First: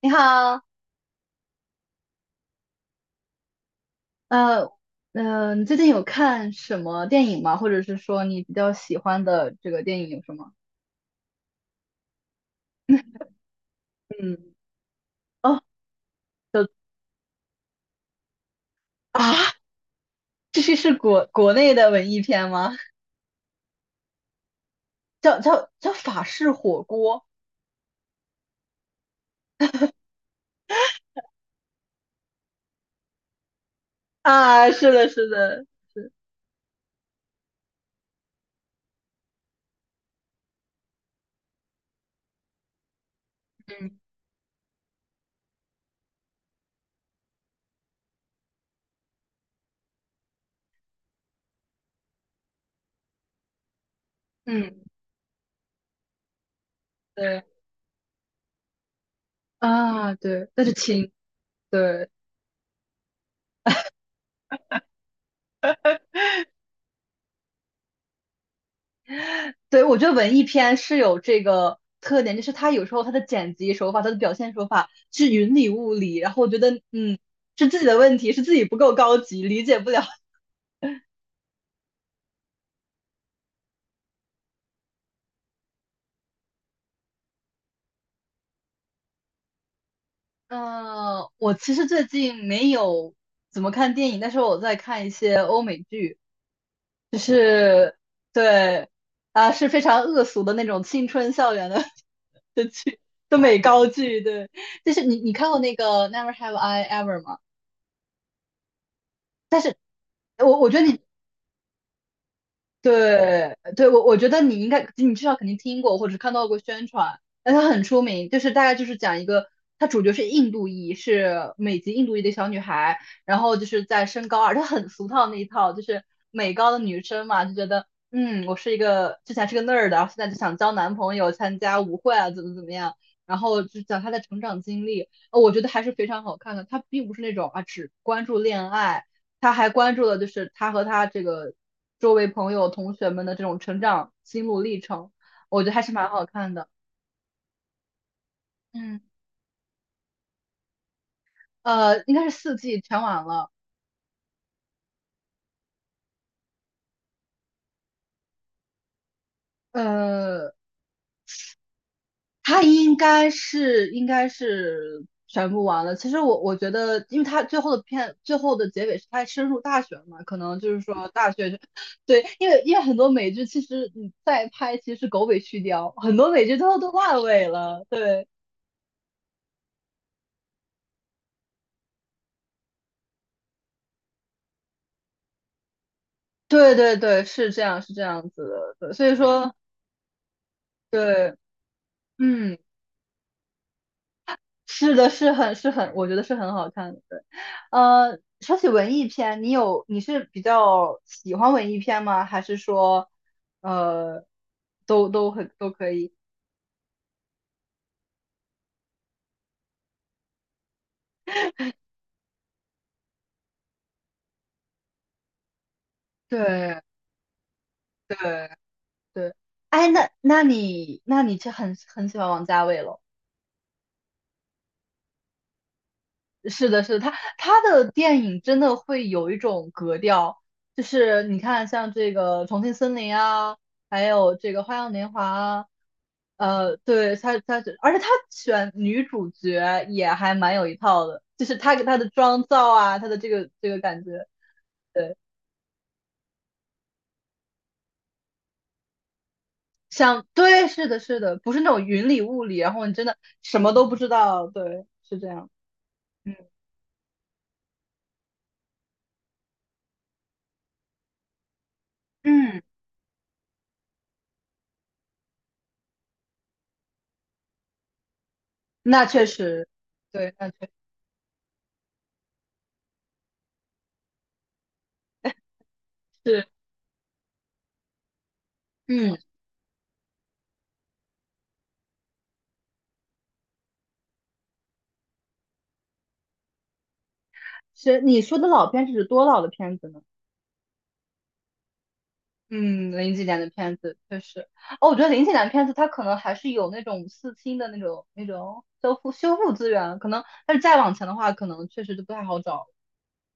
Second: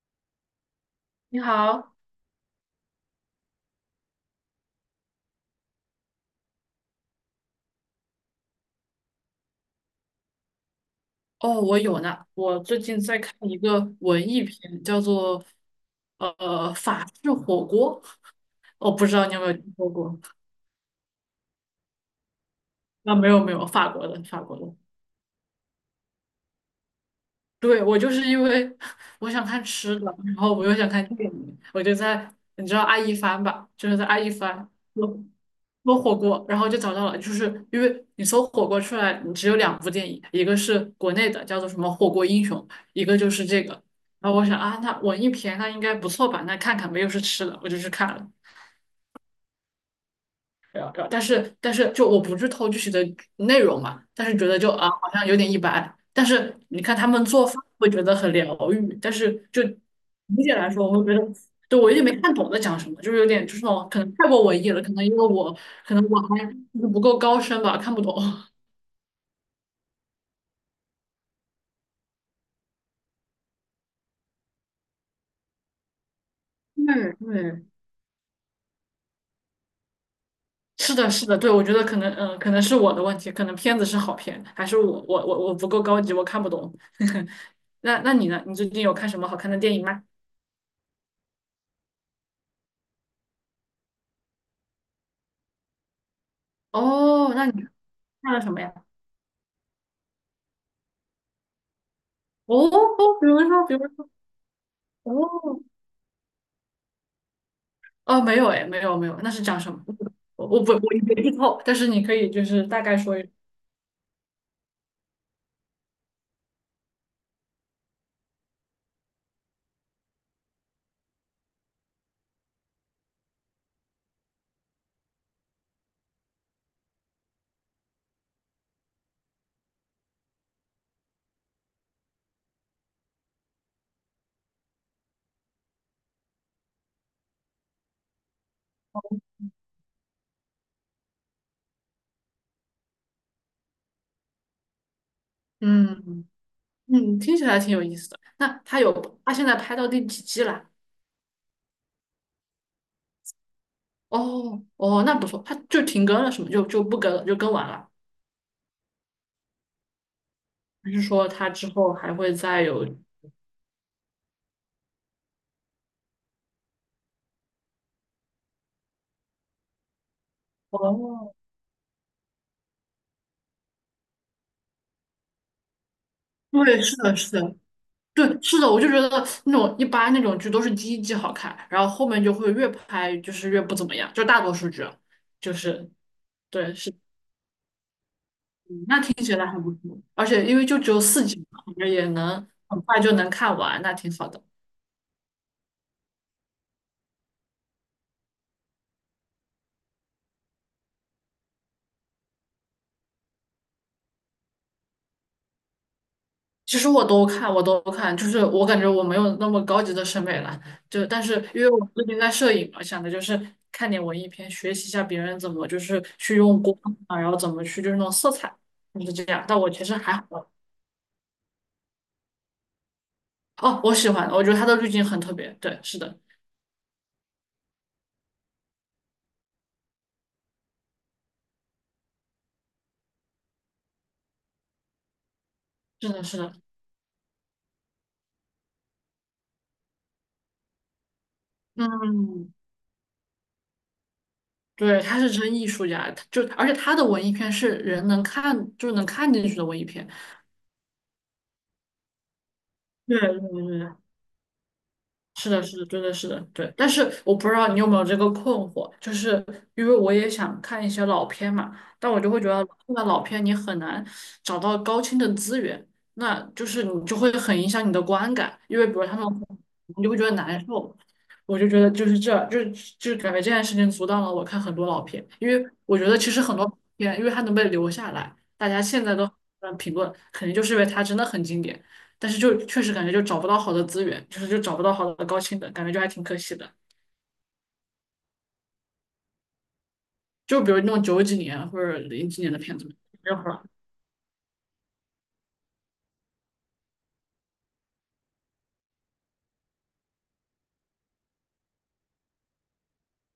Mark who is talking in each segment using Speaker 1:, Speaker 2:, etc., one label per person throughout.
Speaker 1: 你好，
Speaker 2: 你好，
Speaker 1: 呃，你最近有看什么电影吗？或者是说你比较喜欢的这个电影有什么？
Speaker 2: 哦，我有呢。我最近在 看一个文
Speaker 1: 嗯。
Speaker 2: 艺片，叫做
Speaker 1: 哦。的。
Speaker 2: 法式火锅。我不知道
Speaker 1: 啊，
Speaker 2: 你有没有听说过？
Speaker 1: 这是国内的文艺片吗？
Speaker 2: 啊，没有没有，法国的法国的。
Speaker 1: 叫法式火锅。
Speaker 2: 对，我就是因为我想看吃的，然后我又想看电影，我就在你知道爱一帆吧，就是在爱一帆
Speaker 1: 啊，是的，
Speaker 2: 搜
Speaker 1: 是的。
Speaker 2: 搜火锅，然后就找到了，就是因为你搜火锅出来，你只有两部电影，一个是国内的叫做什么《火锅英雄》，一个就是这个。
Speaker 1: 嗯
Speaker 2: 然后我想啊，那文艺片那应该不错吧？那看看没有是吃的，我就去看了。对啊，然后但是就我不剧偷具体的内容嘛，但是觉得就
Speaker 1: 嗯。
Speaker 2: 啊好像有点一般。但是你看他们
Speaker 1: 对
Speaker 2: 做饭会觉得很疗愈，但是就
Speaker 1: 啊。
Speaker 2: 理
Speaker 1: 对，
Speaker 2: 解
Speaker 1: 那
Speaker 2: 来
Speaker 1: 就
Speaker 2: 说，我会
Speaker 1: 亲。
Speaker 2: 觉得对我有点
Speaker 1: 对。
Speaker 2: 没看懂在讲什么，就是有点就是那种可能太过文艺了，可能因为我可能我还就是不够高深吧，看不懂。
Speaker 1: 对，我觉得文艺片是有这个特点，就是它有时候它的剪辑手法、它的表现手法是云里雾里，然后我觉得，
Speaker 2: 嗯
Speaker 1: 是
Speaker 2: 嗯，
Speaker 1: 自己的问题，是自己不够高级，理解不了。
Speaker 2: 是的，是的，对，我觉得可能，可能是我的问题，可能片子是好片，还是我不够高级，我看不懂。那那你呢？你最近有看什么好看的电影吗？
Speaker 1: 嗯、我其实最近没有怎么看电影，但是我在看一些欧美剧，就
Speaker 2: 哦，那你
Speaker 1: 是
Speaker 2: 看了什么呀？
Speaker 1: 对。啊，是非常恶俗的那种青春校园的 的
Speaker 2: 哦哦，比
Speaker 1: 的
Speaker 2: 如
Speaker 1: 美
Speaker 2: 说，比如
Speaker 1: 高
Speaker 2: 说，
Speaker 1: 剧。对，就是你看过
Speaker 2: 哦
Speaker 1: 那个《Never Have I Ever》吗？
Speaker 2: 哦，没有哎，没有没有，那是讲
Speaker 1: 但
Speaker 2: 什
Speaker 1: 是
Speaker 2: 么？我
Speaker 1: 我
Speaker 2: 我
Speaker 1: 我
Speaker 2: 不
Speaker 1: 觉得
Speaker 2: 我
Speaker 1: 你
Speaker 2: 也没剧透，但是你可以就是大概说一说，
Speaker 1: 对对，我觉得你应该，你至少肯定听过或者看到过宣传，但它很出名，就是大概就是讲一个，它主角是印度裔，是美籍印度裔的小女孩，然后就是在升高二，她很俗套那一套，就是美高的女生嘛，就觉得嗯，我是一个之前是个 nerd,然后现在就想交男朋友，参加舞会啊，怎么样，然后就讲她的成长经历，我觉得还是非常好看的，她并不是那种啊只关注恋爱。她还关注了就是她和她这个周围朋友、同学们的这种成长心路历程，我觉得还是蛮好
Speaker 2: 嗯
Speaker 1: 看的。
Speaker 2: 嗯，听起来挺有意思的。那他有
Speaker 1: 嗯。
Speaker 2: 他现在拍到第几季了？
Speaker 1: 应该是四季全完了。
Speaker 2: 哦哦，那不错，他就停更了，是吗？就不更了，就更完了。
Speaker 1: 呃，
Speaker 2: 还是说他之后还会
Speaker 1: 它
Speaker 2: 再
Speaker 1: 应
Speaker 2: 有？
Speaker 1: 该是应该是全部完了。其实我觉得，因为它最后的片最后的结尾是它深入大学嘛，可能就是说大
Speaker 2: 哦，
Speaker 1: 学。对，因为因为很多美剧其实你再拍其实是狗尾续貂，很多美剧最后
Speaker 2: 对，
Speaker 1: 都
Speaker 2: 是的，
Speaker 1: 烂
Speaker 2: 是
Speaker 1: 尾
Speaker 2: 的，
Speaker 1: 了。对。
Speaker 2: 对，是的，我就觉得那种一般那种剧都是第一季好看，然后后面就会越拍就是越不怎么样，就大多数剧啊就是对
Speaker 1: 对
Speaker 2: 是，
Speaker 1: 对对，是这样是这样子的。
Speaker 2: 嗯
Speaker 1: 对，
Speaker 2: 那
Speaker 1: 所
Speaker 2: 听
Speaker 1: 以
Speaker 2: 起来
Speaker 1: 说
Speaker 2: 还不错，而且因为就只有四
Speaker 1: 对。
Speaker 2: 集嘛，感觉也能
Speaker 1: 嗯。
Speaker 2: 很快就能看完，那挺好的。
Speaker 1: 是的，是很是很，我觉得是很好看的。对。说起文艺片，你有你是比较喜欢文艺片吗？还是说，呃，都都很都可以？
Speaker 2: 其实我都看，我都看，就是我感觉我没有那么高级的审美了，就但是因为我最近在摄影嘛，想的就是看点文艺片，学习一下别人怎么就是去用光
Speaker 1: 对
Speaker 2: 啊，然后怎么去就是那种色
Speaker 1: 对
Speaker 2: 彩，就是这
Speaker 1: 对。
Speaker 2: 样。但我其
Speaker 1: 哎，
Speaker 2: 实
Speaker 1: 那
Speaker 2: 还
Speaker 1: 那
Speaker 2: 好。
Speaker 1: 你那你就很很喜欢王家卫咯。
Speaker 2: 哦，我喜欢，我觉得他的滤镜很特别。对，是的，
Speaker 1: 是的，是的，他他的电影真的会有一种格调，就是你看像这个《重庆森林》啊，还有这个《花样年华》啊
Speaker 2: 是的，是的，
Speaker 1: 对，她她是，而且她选女主角也还蛮有一套的，就是她给她的妆
Speaker 2: 嗯，
Speaker 1: 造啊，她的这个这个感觉。
Speaker 2: 对，
Speaker 1: 对，
Speaker 2: 他是真艺术家，他就而且他的文艺片是人能看，就是能看进去的文艺片。
Speaker 1: 像对，是的，是的，不是那种云里雾里，然后你真的
Speaker 2: 对对
Speaker 1: 什么都不
Speaker 2: 对
Speaker 1: 知道。对，是这样。
Speaker 2: 是的，是的，对的，是
Speaker 1: 嗯
Speaker 2: 的，对。但是我不知道你有没有这个困惑，就是因为我也想看一些老片嘛，但我就会觉
Speaker 1: 嗯，
Speaker 2: 得看到老片你很难找到高清的资源，那就是你就会很影响你的观感，因为比
Speaker 1: 那
Speaker 2: 如他
Speaker 1: 确
Speaker 2: 们
Speaker 1: 实。
Speaker 2: 你就会觉得
Speaker 1: 对，那确
Speaker 2: 难
Speaker 1: 实
Speaker 2: 受。我就觉得就是这，就是就是感觉这件事情阻挡了我看很多老片，因为我觉得其实
Speaker 1: 是。
Speaker 2: 很多片，因为它能被留下来，大家现在
Speaker 1: 嗯，
Speaker 2: 都很评论，肯定就是因为它真的很经典。但是就确实感觉就找不到好的资源，就是就找不到好的高清的，感觉就还挺可惜的。
Speaker 1: 是你说的老片是指多老的片子呢？
Speaker 2: 就比如那种九几年或者零几年的片子，
Speaker 1: 嗯，零几
Speaker 2: 没有
Speaker 1: 年的
Speaker 2: 了。
Speaker 1: 片子确实。哦，我觉得零几年的片子它可能还是有那种四清的那种那种修复修复资源，可能，但是再往前的话，可能确实就不太好找。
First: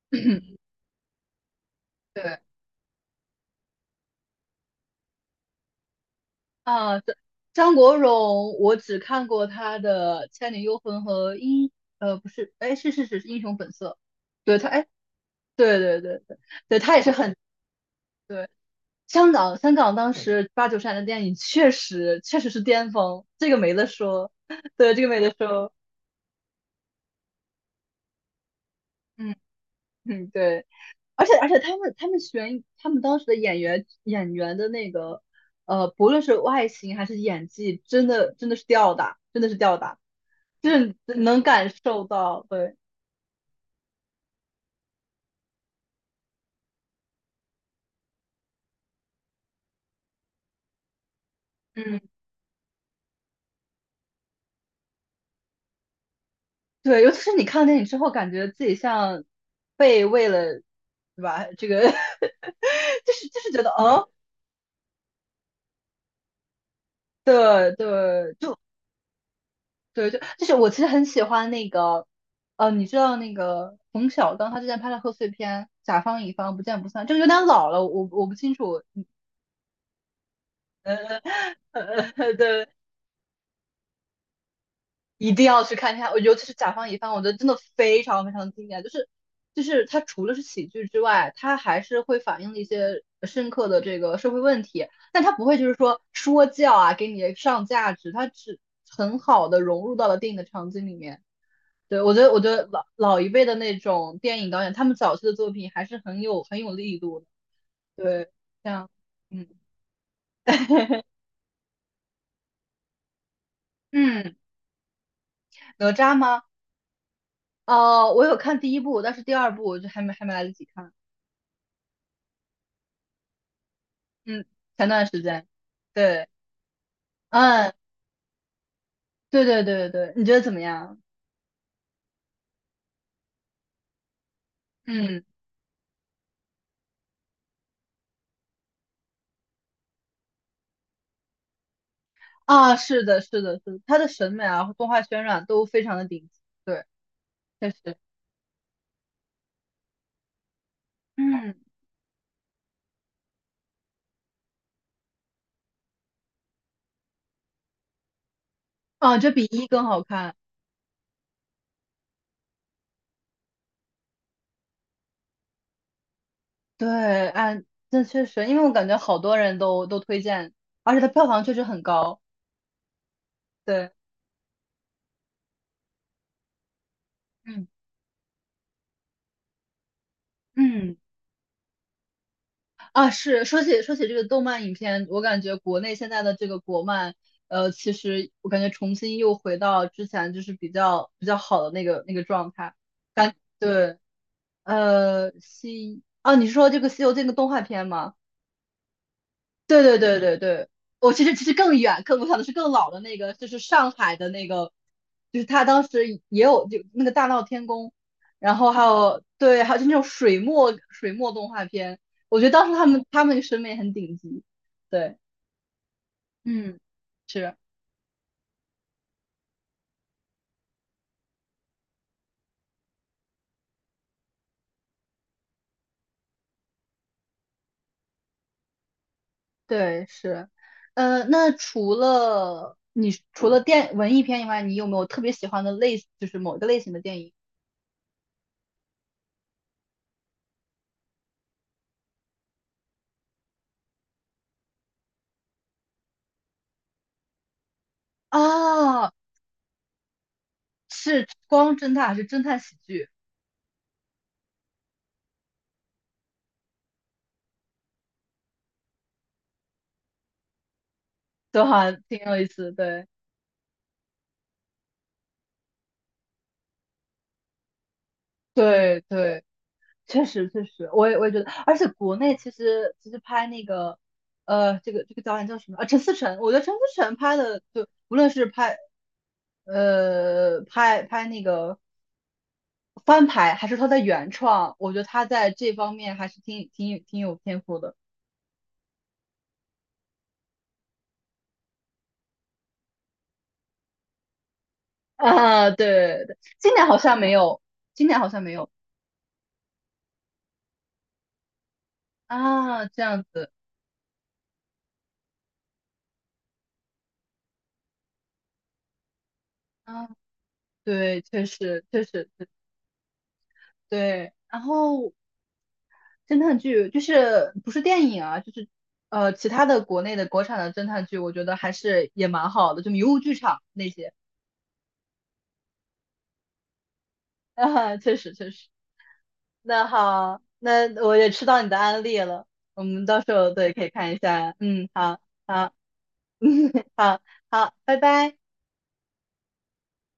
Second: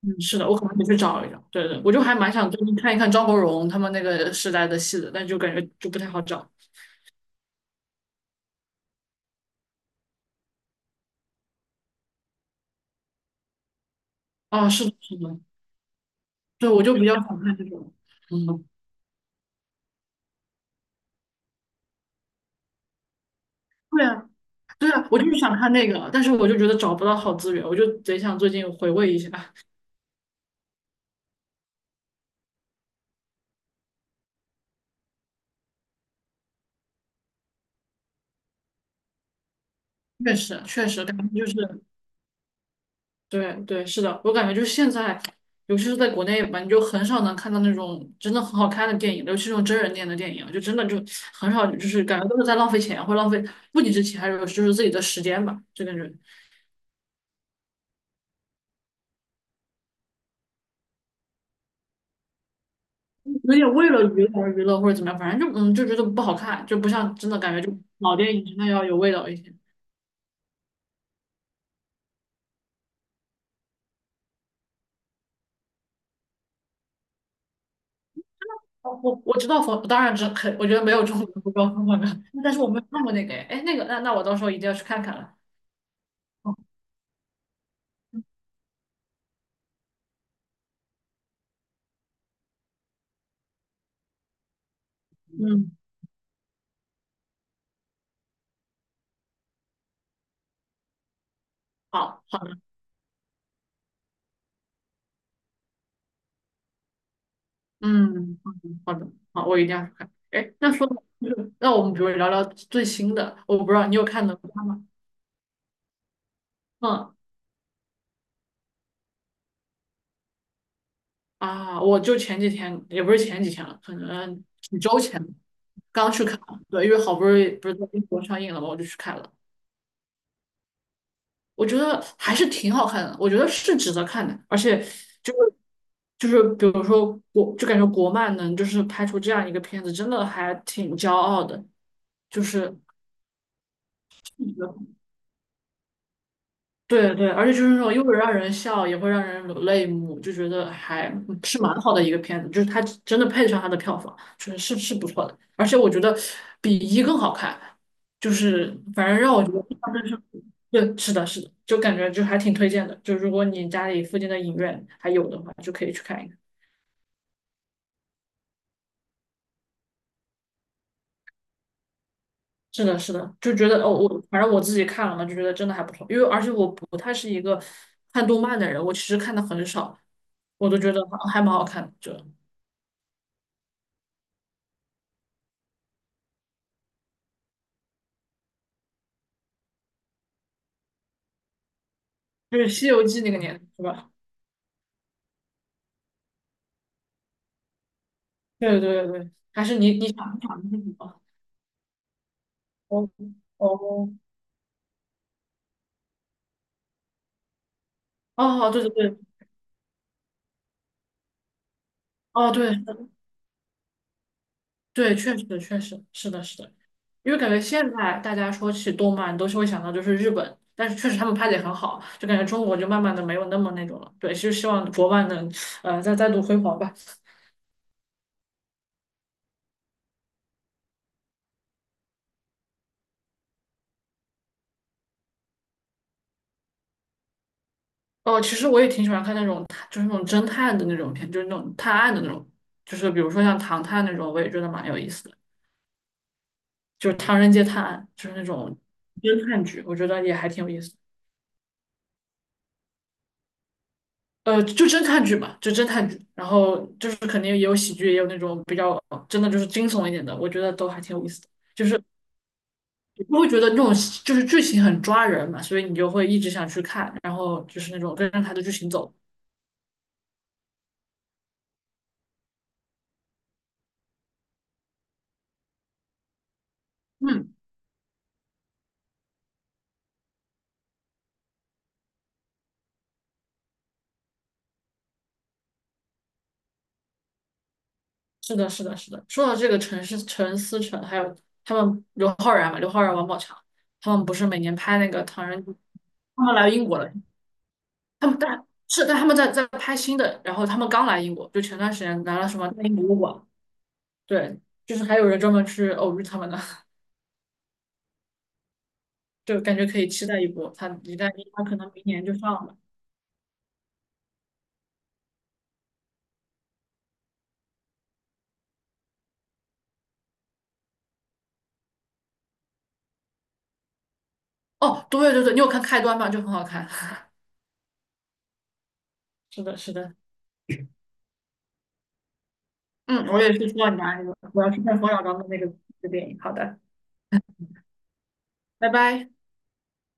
Speaker 2: 嗯，是的，我 可能得去找一找。对对，我就 还蛮
Speaker 1: 对。
Speaker 2: 想最近看一看张国荣他们那个时代的戏的，但就感觉就不太好找。
Speaker 1: 啊，这张国荣，我只看过他的《倩女幽魂》和英，不是，哎，是，是英雄本色。对他，
Speaker 2: 啊，是
Speaker 1: 哎，
Speaker 2: 的，是的，
Speaker 1: 对对对对，
Speaker 2: 对，
Speaker 1: 对
Speaker 2: 我就
Speaker 1: 他也
Speaker 2: 比
Speaker 1: 是
Speaker 2: 较
Speaker 1: 很
Speaker 2: 想看这种，
Speaker 1: 对。
Speaker 2: 嗯，
Speaker 1: 香港，香港当时八九十年代的电影确实确实是巅峰，这个没得
Speaker 2: 对啊，
Speaker 1: 说，
Speaker 2: 对
Speaker 1: 对，这
Speaker 2: 啊，
Speaker 1: 个
Speaker 2: 我
Speaker 1: 没
Speaker 2: 就
Speaker 1: 得
Speaker 2: 是想看
Speaker 1: 说。
Speaker 2: 那个，但是我就觉得找不到好资源，我就贼想最近回味一下。
Speaker 1: 嗯。嗯，对，而且而且他们他们选他们当时的演员演员的那个不论是外形还是演技，真的真的是吊打，真的是吊打，
Speaker 2: 确实，
Speaker 1: 就
Speaker 2: 确
Speaker 1: 是
Speaker 2: 实，感
Speaker 1: 能
Speaker 2: 觉就
Speaker 1: 感
Speaker 2: 是。
Speaker 1: 受到。对。
Speaker 2: 对对，是的，我感觉就是现在，尤其是在国内吧，你就很少能看到那种真的很好看的电影，尤其是那种真人电影的电影，就真的就很少，就
Speaker 1: 嗯。
Speaker 2: 是感觉都是在浪费钱，或浪费不仅是钱，还有就是自己的时间吧，就感觉
Speaker 1: 对，尤其是你看电影之后，感觉自己像被为了，对吧？这个 就是就是
Speaker 2: 有
Speaker 1: 觉得，
Speaker 2: 点为了
Speaker 1: 哦，
Speaker 2: 娱乐而娱乐或者怎么样，反正就嗯就觉得不好看，就不像真的感觉
Speaker 1: 对
Speaker 2: 就老
Speaker 1: 对。
Speaker 2: 电影真
Speaker 1: 就
Speaker 2: 的要有味道一些。
Speaker 1: 对，就就是我其实很喜欢那个。你知道那个冯小刚他之前拍的贺岁片《甲方乙方不见不散》，这个有点老了，我不清楚。
Speaker 2: 哦，我我知道冯，当然知肯，我觉得没有中国不高分的，但是
Speaker 1: 对，
Speaker 2: 我没有看过那个，哎，诶那个那那我到时候一定要去看看
Speaker 1: 一
Speaker 2: 了。
Speaker 1: 定要去看一下，我尤其是
Speaker 2: 哦，
Speaker 1: 《甲方乙方》，我觉得真的非常非常经典，就是就是它除了是喜剧之外，它还是会反映了一些深刻的这个社会问题，但它不会就
Speaker 2: 嗯，
Speaker 1: 是说说教啊，给你上价值，它只很好的融入到了电影的场景里面。对，我觉
Speaker 2: 好。
Speaker 1: 得，我
Speaker 2: 好
Speaker 1: 觉得老老一辈的那种电影导演，他们早期的作品还是很有很有力度的。对。
Speaker 2: 嗯，
Speaker 1: 像。
Speaker 2: 好的，
Speaker 1: 嗯。
Speaker 2: 好，我一定要去看。哎，那说，那我们比如聊聊最新的，我不知道你有看哪
Speaker 1: 嗯，
Speaker 2: 吒吗？
Speaker 1: 哪吒吗？
Speaker 2: 嗯，
Speaker 1: 哦，我有看第一部，但是第二部我就还没还没来得及看。
Speaker 2: 啊，我就前几天，也不是前几天了，可能
Speaker 1: 嗯，
Speaker 2: 几
Speaker 1: 前
Speaker 2: 周
Speaker 1: 段时
Speaker 2: 前
Speaker 1: 间。
Speaker 2: 刚去
Speaker 1: 对。
Speaker 2: 看了。对，因为好不容易不
Speaker 1: 嗯，
Speaker 2: 是在英国上映了嘛，我就去看了。
Speaker 1: 对对对对，你觉得怎么样？
Speaker 2: 我觉得还是挺好看的，我觉得是值得看的，而且
Speaker 1: 嗯。
Speaker 2: 就是就是比如说国，就感觉国漫能就是拍出这样一个片子，真的还挺骄傲的，就
Speaker 1: 啊，
Speaker 2: 是。
Speaker 1: 是的，是的，是的他的审美啊，动画渲染都非常的顶级。对，
Speaker 2: 对对，而且就
Speaker 1: 确
Speaker 2: 是那种
Speaker 1: 实。
Speaker 2: 又会让人笑，也会让人流泪目，就觉得还
Speaker 1: 嗯。
Speaker 2: 是蛮好的一个片子，就是它真的配得上它的票房，就是是是不错的，而且我觉得比一更好看，就是反
Speaker 1: 啊，
Speaker 2: 正
Speaker 1: 这
Speaker 2: 让
Speaker 1: 比
Speaker 2: 我觉得
Speaker 1: 一
Speaker 2: 印
Speaker 1: 更
Speaker 2: 象
Speaker 1: 好
Speaker 2: 最深
Speaker 1: 看。
Speaker 2: 刻对，是的，是的，就感觉就还挺推荐的，就如果你家里附近的影院还有的话，就可以去看一看。
Speaker 1: 对。啊，那确实，因为我感觉好多人都都推荐，而且它票房确实很高。
Speaker 2: 是的，是的，就觉得
Speaker 1: 对。
Speaker 2: 哦，我反正我自己看了嘛，就觉得真的还不错，因为而且我不太是一个
Speaker 1: 嗯
Speaker 2: 看动漫的人，我其实看的很少，我都觉
Speaker 1: 嗯
Speaker 2: 得还还蛮好看的，就。
Speaker 1: 啊，是说起说起这个动漫影片，我感觉国内现在的这个国漫，其实我感觉重新又回到之前就是比较比较好的那个那个状
Speaker 2: 就是
Speaker 1: 态。
Speaker 2: 《西游记》那
Speaker 1: 感
Speaker 2: 个年代是
Speaker 1: 对。
Speaker 2: 吧？
Speaker 1: 西啊，你是说这个《西游记》那个动画片吗？
Speaker 2: 对对对对，还是
Speaker 1: 对
Speaker 2: 你
Speaker 1: 对
Speaker 2: 你想
Speaker 1: 对对
Speaker 2: 你想
Speaker 1: 对，
Speaker 2: 的是什
Speaker 1: 我
Speaker 2: 么？
Speaker 1: 其实其实更远，更我想的是更老的
Speaker 2: 哦
Speaker 1: 那个，就是上
Speaker 2: 哦
Speaker 1: 海的那个，就是他当时也有就那个大闹天宫，然
Speaker 2: 哦，
Speaker 1: 后还
Speaker 2: 对对对，
Speaker 1: 有对，还有就那种水墨水墨动画片，我觉得
Speaker 2: 哦
Speaker 1: 当时
Speaker 2: 对
Speaker 1: 他们他们审美很顶级。
Speaker 2: 对，
Speaker 1: 对。
Speaker 2: 确实确实是的是的，
Speaker 1: 嗯，
Speaker 2: 因为感
Speaker 1: 是。
Speaker 2: 觉现在大家说起动漫都是会想到就是日本，但是确实他们拍的也很好，就感觉中国就慢慢的没有那么那种了。对，就希望国漫能再再度辉煌吧。
Speaker 1: 对是。那除了你除了电文艺片以外，你有没有特别喜欢的类，就是某个类型的电影
Speaker 2: 哦，其实我也挺喜欢看那种就是那种侦探的那种片，就是那种探案的那种，就是比如说像《唐探》那种，我也觉得蛮有意思的。就是《唐人街探案》，就是那种
Speaker 1: 啊？
Speaker 2: 侦探剧，我觉得也还挺有意思的。
Speaker 1: 是光侦探还是侦探喜剧？
Speaker 2: 就侦探剧嘛，就侦探剧，然后就是肯定也有喜剧，也有那种比较真的就是惊悚一点的，我觉得都还挺有意思的。
Speaker 1: 都还挺有意思。对
Speaker 2: 我会觉得那种就是剧情很抓人嘛，所以你就会一直想去看，然后就是那种跟着它的剧情
Speaker 1: 对
Speaker 2: 走。
Speaker 1: 对，确实确实，我也我也觉得，而且国内其实其实拍那个，这个这个导演叫什么啊？陈思诚，我觉得陈思诚拍
Speaker 2: 嗯，
Speaker 1: 的，就无论是拍，拍那个翻拍，还是他的原创，我觉得他在这方面还是挺有天赋的
Speaker 2: 是的，是的，是的。说到这个陈思诚，还有他们刘昊然嘛，刘昊然、王宝强，他们不是每年拍那个《唐人
Speaker 1: 啊。
Speaker 2: 街》，
Speaker 1: 对对，
Speaker 2: 他们来
Speaker 1: 今
Speaker 2: 英
Speaker 1: 年
Speaker 2: 国
Speaker 1: 好
Speaker 2: 了。
Speaker 1: 像没有，今年
Speaker 2: 他
Speaker 1: 好
Speaker 2: 们
Speaker 1: 像没
Speaker 2: 但
Speaker 1: 有
Speaker 2: 是但他们在拍新的，然后他们刚来英国，就前段时间来了什么大
Speaker 1: 啊，
Speaker 2: 英
Speaker 1: 这
Speaker 2: 博物
Speaker 1: 样
Speaker 2: 馆，
Speaker 1: 子
Speaker 2: 对，就是还有人专门去偶遇他们的，就感觉可
Speaker 1: 啊。
Speaker 2: 以期待一波。他一
Speaker 1: 对，
Speaker 2: 旦
Speaker 1: 确
Speaker 2: 他可
Speaker 1: 实
Speaker 2: 能
Speaker 1: 确
Speaker 2: 明年
Speaker 1: 实
Speaker 2: 就上了。
Speaker 1: 对。然后侦探剧就是不是电影啊，就是其他的国内的国产的侦探剧，我觉得还是也蛮好的，就迷雾剧场那些。
Speaker 2: 哦，对对对，你有看开端吗？就很好看。
Speaker 1: 啊，确实确实。
Speaker 2: 是的，
Speaker 1: 那
Speaker 2: 是的，
Speaker 1: 好，那我也吃到你的安利了，我们到
Speaker 2: 嗯，
Speaker 1: 时
Speaker 2: 我
Speaker 1: 候
Speaker 2: 也是
Speaker 1: 对可
Speaker 2: 说
Speaker 1: 以
Speaker 2: 到你
Speaker 1: 看
Speaker 2: 那
Speaker 1: 一
Speaker 2: 里了，
Speaker 1: 下。
Speaker 2: 我要去
Speaker 1: 嗯，
Speaker 2: 看冯
Speaker 1: 好
Speaker 2: 小刚的那个
Speaker 1: 好，
Speaker 2: 那个电影。好
Speaker 1: 嗯，
Speaker 2: 的，
Speaker 1: 好好，拜拜。
Speaker 2: 拜拜。